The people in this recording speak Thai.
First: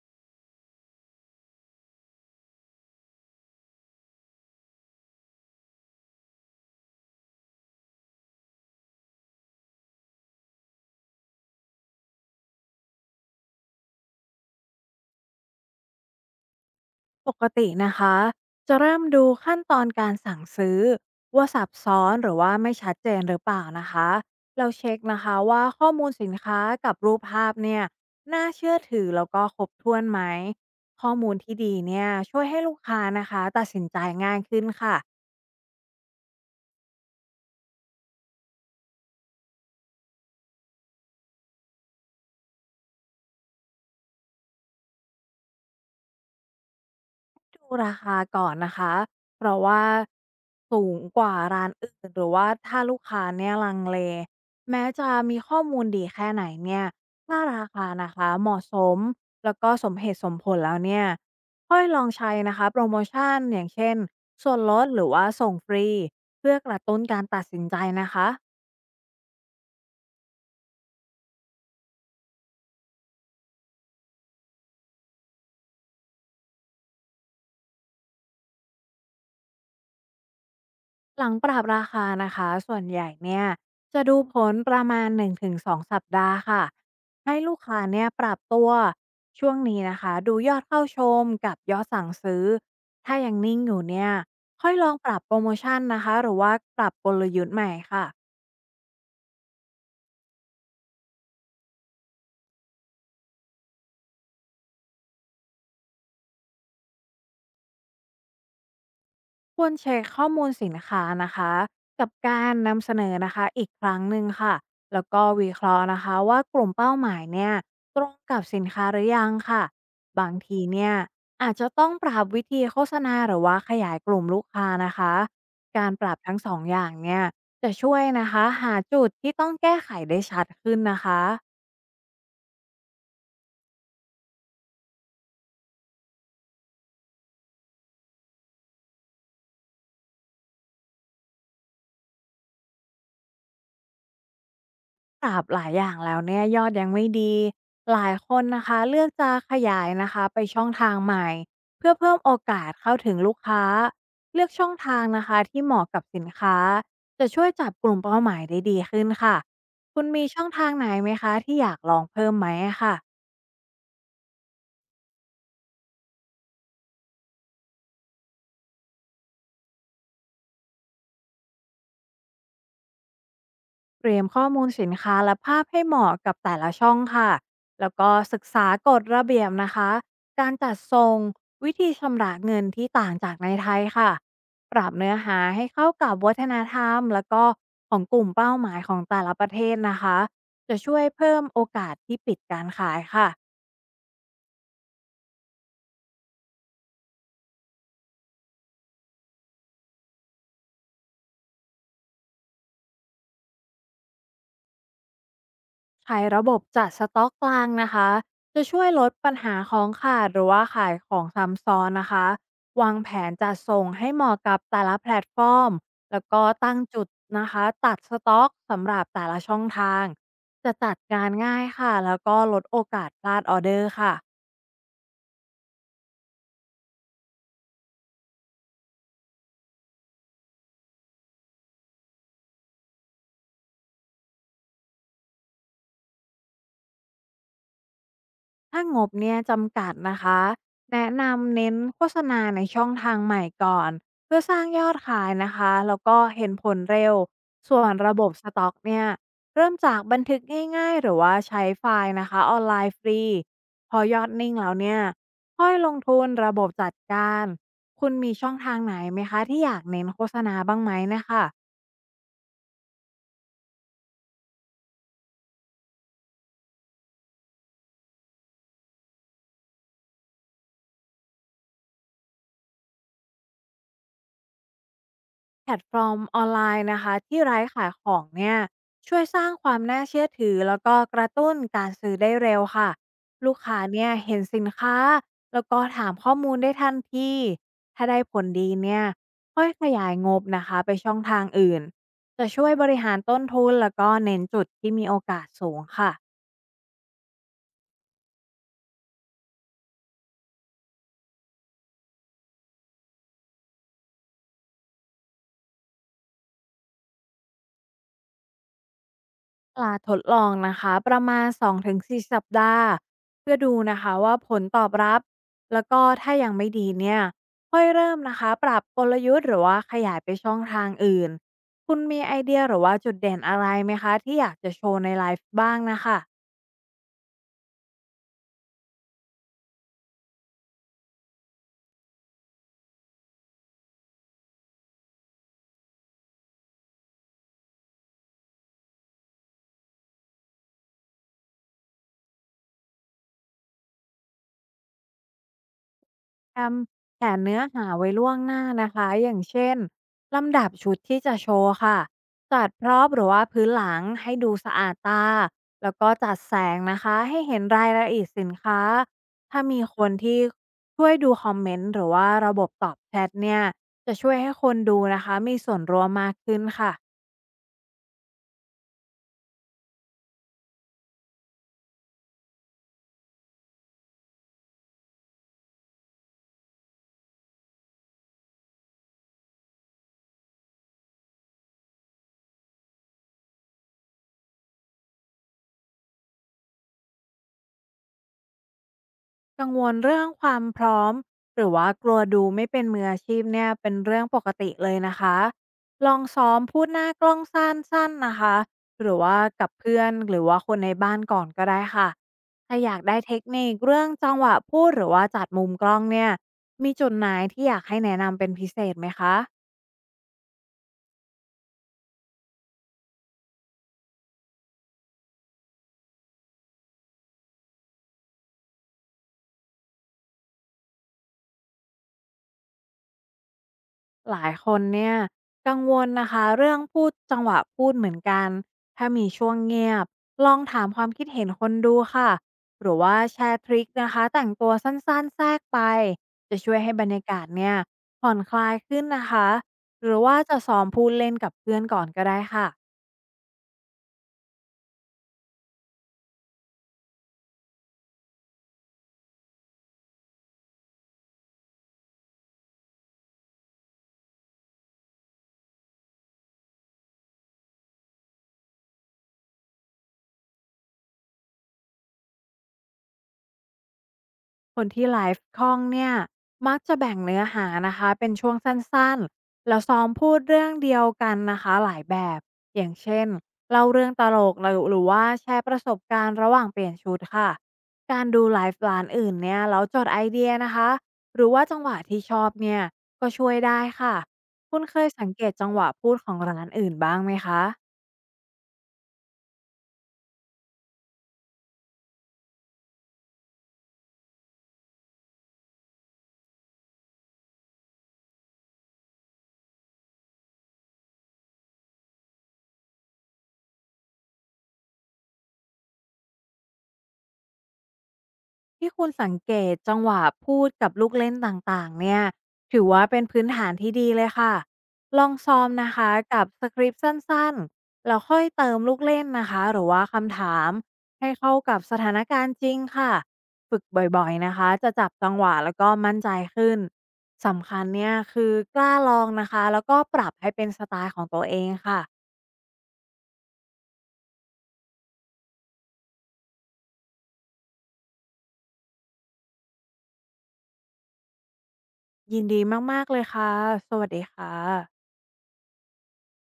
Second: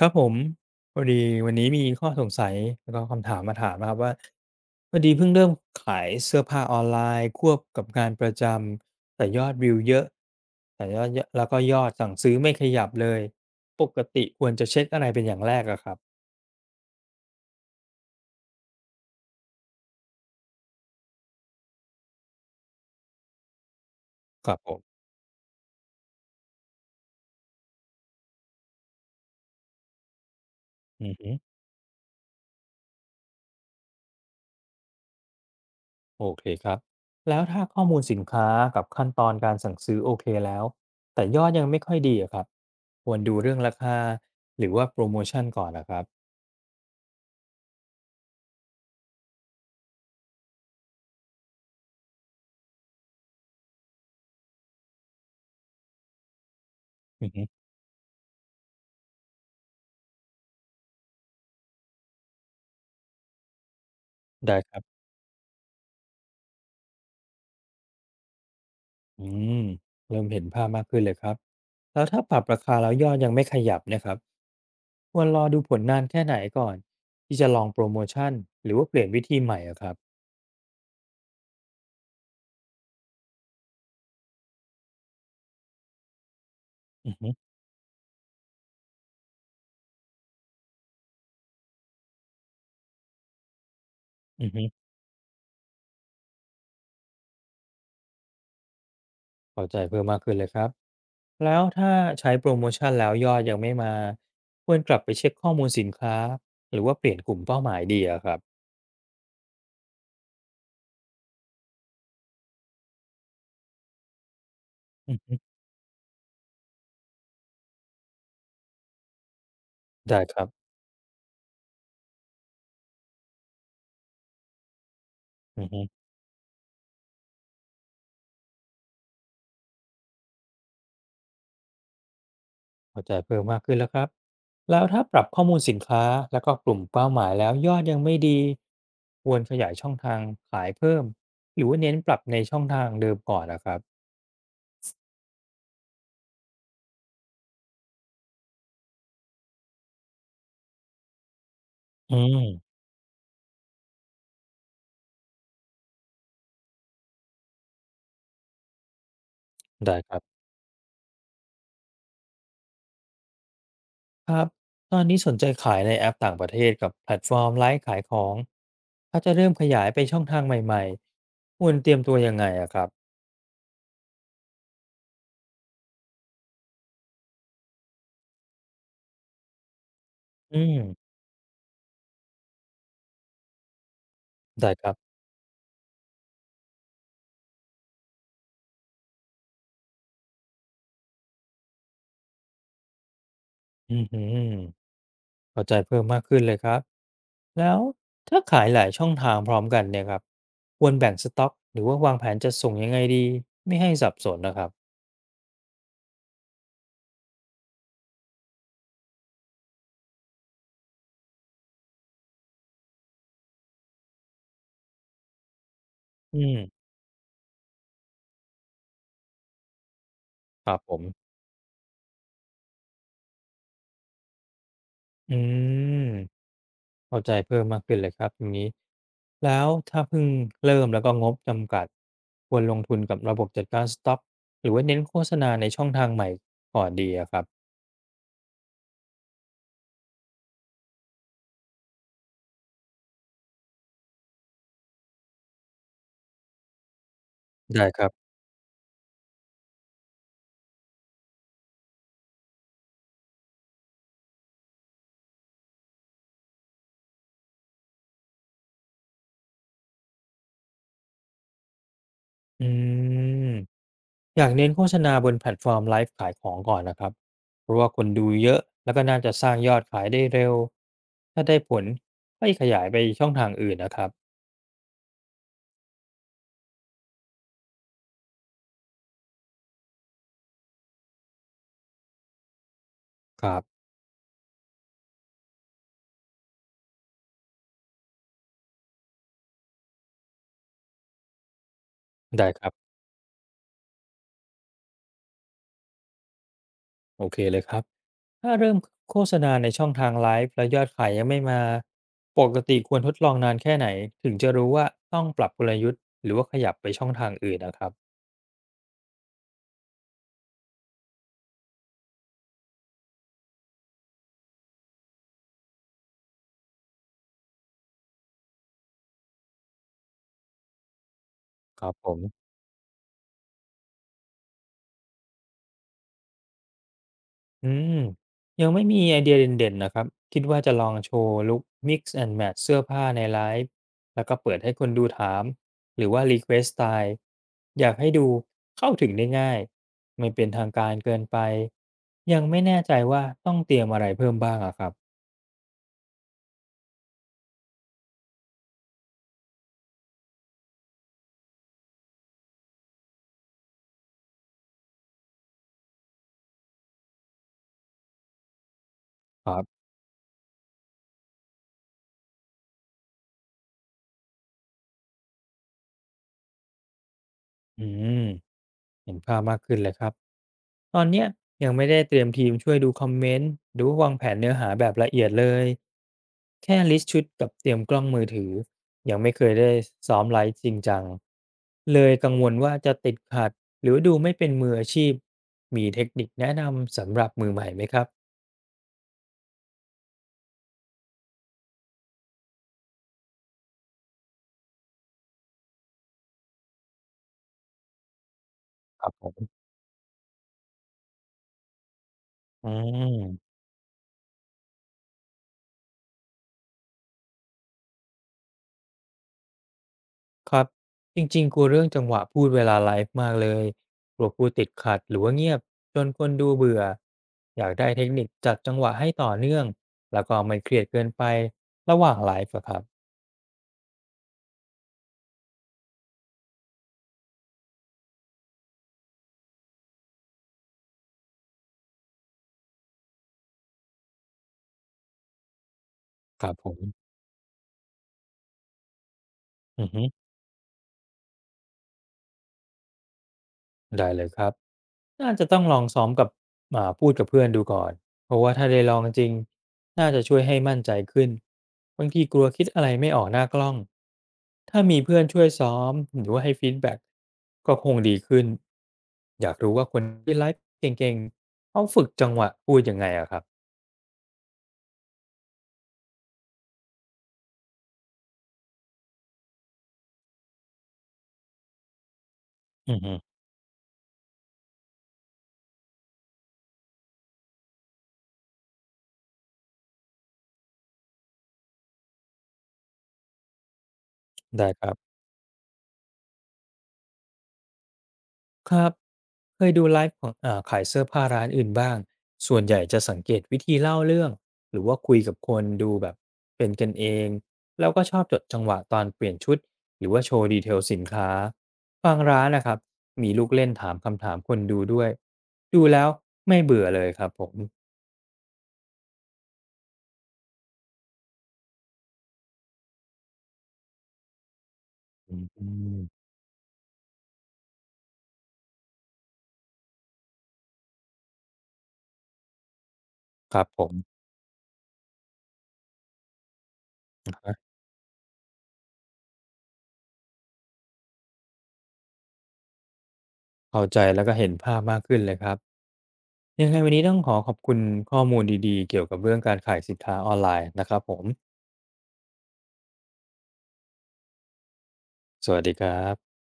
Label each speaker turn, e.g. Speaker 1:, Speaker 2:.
Speaker 1: ครับผมพอดีวันนี้มีข้อสงสัยแล้วก็คำถามมาถามนะครับว่าพอดีเพิ่งเริ่มขายเสื้อผ้าออนไลน์ควบกับงานประจำแต่ยอดวิวเยอะแต่ยอดเยอะแล้วก็ยอดสั่งซื้อไม่ขยับเลยปกติควรจะเช็คอะไรเป็นอย่างแรกอะครับ
Speaker 2: ปกตินะคะจะเริ่มดูขั้นตอนการสั่งซื้อว่าซับซ้อนหรือว่าไม่ชัดเจนหรือเปล่านะคะ
Speaker 1: ครับ
Speaker 2: เรา
Speaker 1: ผ
Speaker 2: เช็
Speaker 1: ม
Speaker 2: คนะคะว่าข้อมูลสินค้ากับรูปภาพเนี่ยน่าเชื่อถือแล้วก็ครบถ้วนไหม
Speaker 1: อื
Speaker 2: ข้อ
Speaker 1: อฮึ
Speaker 2: มูลที่ดีเนี่ยช่วยให้ลูกค้านะคะตัดสินใจง่ายขึ้นค่ะ
Speaker 1: โอเคครับแล้วถ้าข้อมูลสินค้ากับขั้นตอนการสั่งซื้อโอเคแล้วแต่ยอดยังไม่ค่อยดีอะครับควรดูเรื่องราคาหรือว่าโปรโมชันก่อนอะครับ
Speaker 2: ดูราคาก่อนนะคะ เพราะว่าสูงกว่าร้านอื่นหรือว่าถ้าลูกค้าเนี่ยลังเลแม้จะมีข้อมูลดีแค่ไหนเนี่ย
Speaker 1: อือ
Speaker 2: ถ้า
Speaker 1: ฮึ
Speaker 2: ราคานะคะเหมาะสม แล้วก็สมเหตุสมผลแล้วเนี่ยค่อยลองใช้นะคะโปรโมชั่นอย่างเช่นส่
Speaker 1: ได้
Speaker 2: วน
Speaker 1: ค
Speaker 2: ล
Speaker 1: รั
Speaker 2: ด
Speaker 1: บ
Speaker 2: หรือว่าส่งฟรีเพื่อกระตุ้นการตัดสินใจนะคะ
Speaker 1: อืมเริ่มเห็นภาพมากขึ้นเลยครับแล้วถ้าปรับราคาแล้วยอดยังไม่ขยับเนะครับควรรอดูผลนานแค่ไหนก่อนที่จะลองโปรโมชั่นหรือว่าเปลี่ยนวิธีใหม่อะครับ
Speaker 2: หลังปรับราคานะคะส่วนใหญ่เนี่ยจะดูผลประมาณ1-2สองสัปดาห์ค่ะ
Speaker 1: อือฮึ
Speaker 2: ให้ลูกค้าเนี่ยปรับตัวช่วงนี้นะคะดูยอดเข้าชมกับยอดสั่งซื้อถ้ายังนิ่งอยู่เนี่ย
Speaker 1: อือฮึ
Speaker 2: ค่อยลองปรับโปรโมชั่นนะคะหรือว่าปรับกลยุทธ์ใหม่ค่ะ
Speaker 1: เข้าใจเพิ่มมากขึ้นเลยครับแล้วถ้าใช้โปรโมชั่นแล้วยอดยังไม่มาควรกลับไปเช็คข้อมูลสินค้าหรือว่าเปลี่ยนกลุ่มเป้าหมายดีอะครับ
Speaker 2: ควรเช็คข้อมูลสินค้านะคะกับการนำเสนอนะคะอีกครั้งหนึ่งค่ะแล้ว
Speaker 1: อือ
Speaker 2: ก็
Speaker 1: ฮึ
Speaker 2: วิเคราะห์นะคะว่ากลุ่มเป้าหมายเนี่ยตรงกับสินค้าหรือยังค่ะ
Speaker 1: ได้
Speaker 2: บาง
Speaker 1: ครับ
Speaker 2: ทีเนี่ยอาจจะต้องปรับวิธีโฆษณาหรือว่าขยายกลุ่มลูกค้านะคะ
Speaker 1: อือฮึ
Speaker 2: การปรับทั้งสองอย่างเนี่ยจะช่วยนะคะหาจุดที่ต้องแก้ไขได้ชัดขึ้นนะคะ
Speaker 1: เข้าใจเพิ่มมากขึ้นแล้วครับแล้วถ้าปรับข้อมูลสินค้าแล้วก็กลุ่มเป้าหมายแล้วยอดยังไม่ดีควรขยายช่องทางขายเพิ่ม หรือว่าเน้นปรับในช่องทางเดิมก่อนนะครับ
Speaker 2: ปรับหลายอย่างแล้วเนี่ยยอดยังไม่ดีหลายคนนะคะเลือกจะขยายนะคะไปช่องทางใหม่เพื่อเพิ่
Speaker 1: อื
Speaker 2: มโอ
Speaker 1: ม
Speaker 2: กาสเข้าถึงลูกค้าเลือกช่องทางนะคะที่เหมาะกับสินค้าจะช่วยจับกลุ่มเป้าหมายได้ดีขึ้นค่ะ
Speaker 1: ได้
Speaker 2: คุณ
Speaker 1: ครับ
Speaker 2: มีช่องทางไหนไหมคะที่อยากลองเพิ่มไหมอะค่ะ
Speaker 1: ครับ ตอนนี้สนใจขายในแอปต่างประเทศกับแพลตฟอร์มไลฟ์ขายของถ้าจะเริ่มขยายไปช่องทางใหม่ๆควรเตรียมตัวยังไงอะครับ
Speaker 2: เตรียมข้อมูลสินค้าและภาพให้เหมาะกับแต่ละช่องค่ะ แล้วก็ศึกษากฎระเบียบนะคะ การ
Speaker 1: อื
Speaker 2: จัดทร
Speaker 1: ม
Speaker 2: งวิธีชำระเงินที่ต่างจากในไทยค่ะ
Speaker 1: ได้
Speaker 2: ป
Speaker 1: ค
Speaker 2: รั
Speaker 1: รั
Speaker 2: บ
Speaker 1: บ
Speaker 2: เนื้อหาให้เข้ากับวัฒนธรรมแล้วก็ของกลุ่มเป้าหมายของแต่ละประเทศนะคะ จะช่วยเพิ่มโอกาสที่ปิดการขายค่ะ
Speaker 1: อืม เข้าใจเพิ่มมากขึ้นเลยครับแล้วถ้าขายหลายช่องทางพร้อมกันเนี่ยครับควรแบ่งสต็อกหรือว่าวางแผนจะส่งยังไงดีไม่ให้สับสนนะครับ
Speaker 2: ใช้ระบบจัดสต็อกกลางนะคะ จะช่วยลดปัญหาของขาดหรือว่าขายของซ้ำซ้อนนะคะวางแผนจัดส่งให้เหมาะกับแต่ละแพลตฟอร์ม แล้ว
Speaker 1: อื
Speaker 2: ก็
Speaker 1: ม
Speaker 2: ตั้งจุดนะคะตัดสต็อกสำหรับแต่ละช่องทาง
Speaker 1: ค
Speaker 2: จะ
Speaker 1: รับผ
Speaker 2: จัด
Speaker 1: ม
Speaker 2: การง่ายค่ะแล้วก็ลดโอกาสพลาดออเดอร์ค่ะ
Speaker 1: อืมเข้าใจเพิ่มมากขึ้นเลยครับตรงนี้แล้วถ้าเพิ่งเริ่มแล้วก็งบจำกัดควรลงทุนกับระบบจัดการสต็อกหรือว่าเน้นโฆษณาในช่องทางใหม่ก่อนดีอะครับ
Speaker 2: ถ้างบเนี่ยจำกัดนะคะแนะนำเน้นโฆษณาในช่องทางใหม่ก่อนเพื่อสร้างยอดขายนะคะแล้วก็เห็นผลเร็วส่ว
Speaker 1: ได้
Speaker 2: น
Speaker 1: ครั
Speaker 2: ระบ
Speaker 1: บ
Speaker 2: บสต็อกเนี่ยเริ่มจากบันทึกง่ายๆหรือว่าใช้ไฟล์นะคะออนไลน์ฟรีพอยอดนิ่งแล้วเนี่ยค่อยลงทุนระบบจัดการคุณมีช่องทางไหนไหมคะที่อยากเน้นโฆษณาบ้างไหมนะคะ
Speaker 1: อืม อยากเน้นโฆษณาบนแพลตฟอร์มไลฟ์ขายของก่อนนะครับเพราะว่าคนดูเยอะแล้วก็น่าจะสร้างยอดขายได้เร็วถ้าได้ผลก็ขยายไปช่องทางอื่นนะครับ
Speaker 2: แพลตฟอร์มออนไลน์นะคะที่ร้านขายของเนี่ยช่วยสร้างความน่าเชื่อถือแล้วก็กระตุ้นการซื้อได้เร็วค่ะ
Speaker 1: ค
Speaker 2: ลู
Speaker 1: รั
Speaker 2: ก
Speaker 1: บ
Speaker 2: ค้าเนี่ยเห็นสินค้าแล้วก็ถามข้อมูลได้ทันทีถ้าได้ผลดีเนี่ยค่อยขยายงบนะคะไปช่องทางอื่น
Speaker 1: ได้
Speaker 2: จะ
Speaker 1: ค
Speaker 2: ช่
Speaker 1: รั
Speaker 2: ว
Speaker 1: บ
Speaker 2: ยบริหารต้นทุนแล้วก็เน้นจุดที่มีโอกาสสูงค่ะ
Speaker 1: โอเคเลยครับถ้าเริ่มโฆษณาในช่องทางไลฟ์แล้วยอดขายยังไม่มาปกติควรทดลองนานแค่ไหนถึงจะรู้ว่าต้องปรับกลยุทธ์หรือว่าขยับไปช่องทางอื่นนะครับ
Speaker 2: ปลาทดลองนะคะประมาณ2-4สสัปดาห์เพื่อดูนะคะว่าผลตอบรับแล้วก็ถ้ายังไม่ดีเนี่ยค่อยเริ่มนะคะปรับกลยุทธ์หรือว่าขยายไปช่องทางอื่น
Speaker 1: ครับ
Speaker 2: คุณ
Speaker 1: ผม
Speaker 2: มีไอเดียหรือว่าจุดเด่นอะไรไหมคะที่อยากจะโชว์ในไลฟ์บ้างนะคะ
Speaker 1: อืมยังไม่มีไอเดียเด่นๆนะครับคิดว่าจะลองโชว์ลุค Mix and Match เสื้อผ้าในไลฟ์แล้วก็เปิดให้คนดูถามหรือว่า Request สไตล์อยากให้ดูเข้าถึงได้ง่ายไม่เป็นทางการเกินไปยังไม่แน่ใจว่าต้องเตรียมอะไรเพิ่มบ้างอะครับ
Speaker 2: ทำแผนเนื้อหาไว้ล่วงหน้านะคะอย่างเช่นลำดับชุดที่จะโชว์ค่ะจัดพร็อพหรือว่าพื้นหลังให้ดูสะอาดตาแล้วก็จัดแสงนะคะให้เห็นรายละเอียดสินค้า
Speaker 1: ครั
Speaker 2: ถ้า
Speaker 1: บ
Speaker 2: มีคนที่ช่วยดูคอมเมนต์หรือว่าระบบตอบแชทเนี่ยจะช่วยให้คนดูนะคะมีส่วนร่วมมากขึ้นค่ะ
Speaker 1: อืมเห็นภาพมากขึ้นเลยครับ ตอนเนี้ยยังไม่ได้เตรียมทีมช่วยดูคอมเมนต์หรือว่าวางแผนเนื้อหาแบบละเอียดเลยแค่ลิสต์ชุดกับเตรียมกล้องมือถือยังไม่เคยได้ซ้อมไลฟ์จริงจังเลยกังวลว่าจะติดขัดหรือดูไม่เป็นมืออาชีพมีเทคนิคแนะนำสำหรับมือใหม่ไหมครับ
Speaker 2: กังวลเรื่องความพร้อมหรือว่ากลัวดูไม่เป็นมืออาชีพเนี่ยเป็นเรื่องปกติเลยนะคะลองซ้อมพูดหน้ากล้องสั้นๆนะคะ
Speaker 1: ค
Speaker 2: ห
Speaker 1: รับ
Speaker 2: รือ
Speaker 1: ผ
Speaker 2: ว่า
Speaker 1: ม
Speaker 2: กับเพื่อนหรือว่าคนในบ้านก่อนก็ได้ค่ะ
Speaker 1: อื
Speaker 2: ถ้าอยากได้เทค
Speaker 1: ม
Speaker 2: นิคเรื่องจังหวะพูดหรือว่าจัดมุมกล้องเนี่ยมีจุดไหนที่อยากให้แนะนำเป็นพิเศษไหมคะ
Speaker 1: ครับจริงๆกลัวเรื่องจังหวะพูดเวลาไลฟ์มากเลยกลัวพูดติดขัดหรือว่าเงียบจนคนดูเบื่ออยากได้เทคนิคจัดจังหวะให้ต่อเนื่องแล้วก็ไม่เครียดเกินไประหว่างไลฟ์อะครับ
Speaker 2: หลายคนเนี่ยกังวลนะคะเรื่องพูดจังหวะพูดเหมือนกันถ้ามีช่วงเงียบลองถามความคิดเห็นคนดูค่ะหรือว่าแชร์ทริคนะคะแต่งตัวสั้นๆแทรกไป
Speaker 1: ครับ
Speaker 2: จะ
Speaker 1: ผ
Speaker 2: ช่ว
Speaker 1: ม
Speaker 2: ยให้บรรยากาศเนี่ยผ่อนคลายขึ้นนะคะ
Speaker 1: อือฮึ
Speaker 2: หรือว่าจะซ้อมพูดเล่นกับเพื่อนก่อนก็ได้ค่ะ
Speaker 1: ได้เลยครับ น่าจะต้องลองซ้อมกับพูดกับเพื่อนดูก่อน เพราะว่าถ้าได้ลองจริง น่าจะช่วยให้มั่นใจขึ้น บางทีกลัวคิดอะไรไม่ออกหน้ากล้อง ถ้ามีเพื่อนช่วยซ้อมหรือว่าให้ฟีดแบ็กก็คงดีขึ้น อยากรู้ว่าคนที่ไลฟ์เก่งๆ เขาฝึกจังหวะพูดยังไงอะครับ
Speaker 2: คนที่ไลฟ์คล่องเนี่ยมักจะแบ่งเนื้อหานะคะเป็นช่วงสั้นๆแล้วซ้อมพูดเรื่องเดียวกันนะคะหลายแบบอย่าง
Speaker 1: อือฮึ
Speaker 2: เช่นเล่าเรื่องตลกหรือว่าแชร์ประสบการณ์ระหว่างเปลี่ยนชุดค่ะการดูไลฟ์ร้านอื่นเนี่ยแล้วจดไอเดียนะคะหรือว่าจังหวะที่ชอบเนี่ยก็ช่วยได้ค่ะ
Speaker 1: ได้
Speaker 2: คุ
Speaker 1: ค
Speaker 2: ณ
Speaker 1: รั
Speaker 2: เคย
Speaker 1: บ
Speaker 2: สังเกตจังหวะพูดของร้านอื่นบ้างไหมคะ
Speaker 1: ครับเคยดูไลฟ์ของขายเสื้อผ้าร้านอื่นบ้างส่วนใหญ่จะสังเกตวิธีเล่าเรื่องหรือว่าคุยกับคนดูแบบเป็นกันเองแล้วก็ชอบจดจังหวะตอนเปลี่ยนชุดหรือว่าโชว์ดีเทลสินค้าบางร้านนะครับมีลูกเล่นถามคำถามคนดูด้วยดูแล้วไม่เบื่อเลยครับผม
Speaker 2: ที่คุณสังเกตจังหวะพูดกับลูกเล่นต่างๆเนี่ยถือว่าเป็นพื้นฐานที่ดีเลยค่ะลอง
Speaker 1: อื
Speaker 2: ซ้อมนะคะ
Speaker 1: ม
Speaker 2: กับสคริปต์สั้นๆแล้วค่อยเติมลูกเล่นนะคะหรือว่าคำถามให้เข้ากับสถานการณ์จริงค่ะ
Speaker 1: ครับ
Speaker 2: ฝึ
Speaker 1: ผ
Speaker 2: ก
Speaker 1: ม
Speaker 2: บ่อยๆนะคะจะจับจังหวะแล้วก็มั่นใจขึ้นสำคัญเนี่ยคือกล้าลองนะคะแล้วก็ปรับให้เป็นสไตล์ของตัวเองค่ะ
Speaker 1: เข้าใจแล้วก็เห็นภาพมากขึ้นเลยครับยังไงวันนี้ต้องขอขอบคุณข้อมูลดีๆเกี่ยวกับเรื่องการขายสินค้าออนไลน์นะครับผม
Speaker 2: ยินดีมากๆเลยค่ะสวัสดีค่ะ
Speaker 1: สวัสดีครับ